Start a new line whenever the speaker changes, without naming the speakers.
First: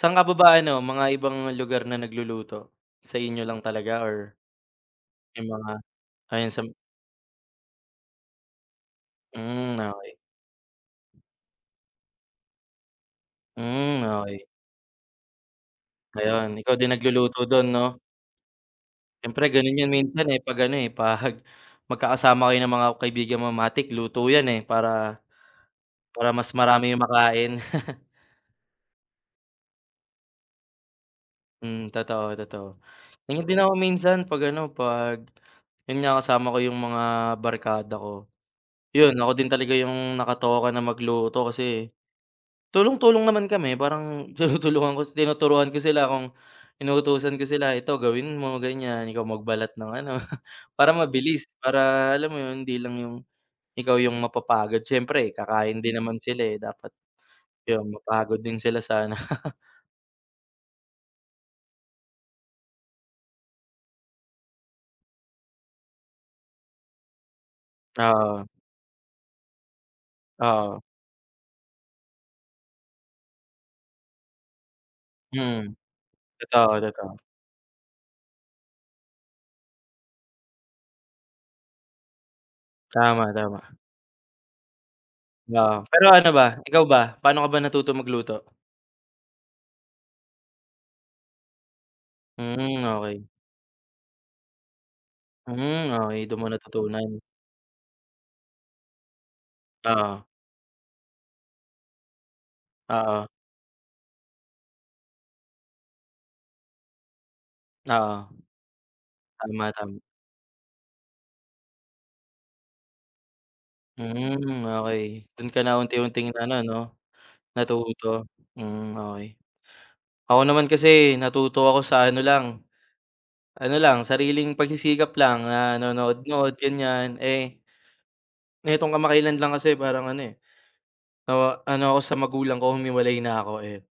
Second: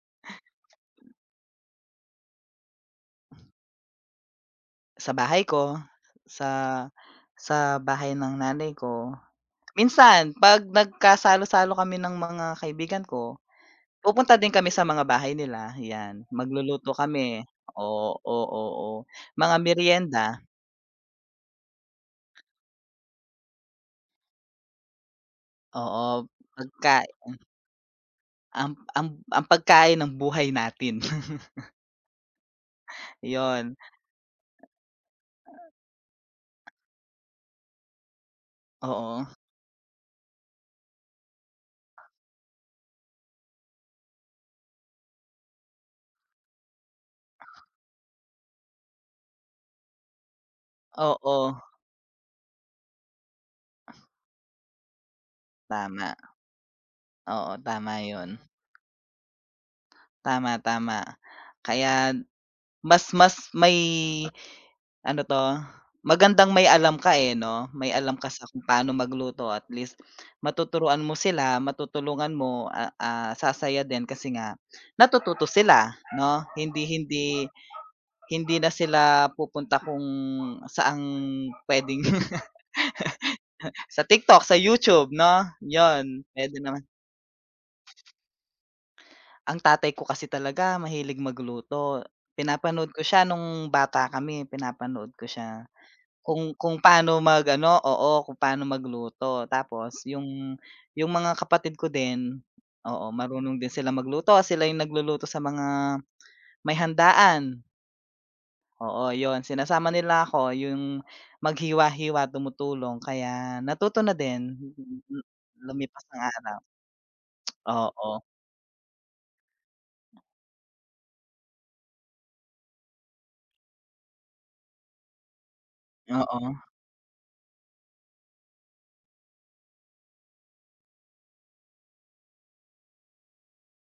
Sa'n ka pa ba ano, mga ibang lugar na nagluluto? Sa inyo lang talaga or
Sa bahay
yung mga
ko, sa
ayun, sa m
sa bahay ng nanay ko.
Hmm, okey.
Minsan 'pag nagkasalo-salo kami ng mga kaibigan ko,
Hmm,
pupunta
okey.
din kami sa mga bahay nila, 'yan.
Ayun, ikaw din
Magluluto
nagluluto
kami.
dun, 'no?
Oo, o oo.
Siyempre
Mga
ganun yun minsan, eh,
merienda.
'pag ano, eh, 'pag magkakasama kayo ng mga kaibigan mo matik luto 'yan, eh, para
Oo,
para mas marami yung
pagkai
makain.
Ang ang ang pagkain ng buhay natin.
Hmm, totoo totoo. Ganyan din ako
'Yon.
minsan 'pag ano, 'pag yun nga, kasama ko yung mga barkada ko. Yun,
Oo.
ako din talaga yung nakatoka na magluto kasi tulong-tulong naman kami. Parang tinutulungan ko si tinuturuan ko sila kung inuutusan ko sila. Ito gawin mo, ganyan. Ikaw magbalat ng ano, para mabilis.
Oo.
Para alam mo yun, hindi lang yung ikaw yung mapapagod. Siyempre kakain din
Tama.
naman sila, eh, dapat
Oo,
'yon,
tama 'yon.
mapagod din sila sana.
Tama, tama. Kaya mas mas may ano 'to? Magandang may alam ka, eh, 'no? May
Ah,
alam ka sa
oo.
kung paano magluto at least
Oo.
matuturuan mo sila, matutulungan mo, ah, ah, sasaya din kasi nga natututo
Mm.
sila, 'no?
Totoo,
Hindi
totoo.
hindi hindi na sila pupunta kung saang pwedeng
Tama, tama.
sa TikTok, sa YouTube, 'no?
Oo. Pero
'Yon,
ano ba,
pwede
ikaw
naman.
ba, paano ka ba natuto magluto?
Ang tatay ko kasi talaga mahilig magluto.
Mhm,
Pinapanood ko siya
okey.
nung bata kami, pinapanood ko siya.
Hmm, okey. Dun mo
Kung kung paano
natutunan.
mag-ano oo. Kung pa'no magluto tapos
Oo.
yung yung mga kapatid ko din, oo,
Oo.
marunong din sila magluto. Sila yung nagluluto sa mga may handaan.
Oo.
Oo, 'yon.
Tama,
Sinasama
tama.
nila ako yung maghiwa-hiwa, tumutulong kaya natuto na din.
Mhm,
Mm, mm.
okey. Dun ka na
Lumipas ang
unti-unting naano
araw.
'no,
Oo.
natuto? Hmm, okey. Ako naman kasi natuto ako sa ano lang ano lang, sariling pagsisikap lang. Nanonood-nood,
Oo.
ganyan. Eh nitong kamakailan lang kasi parang ano, eh, nawa ano ako sa magulang ko, humiwalay na ako, eh.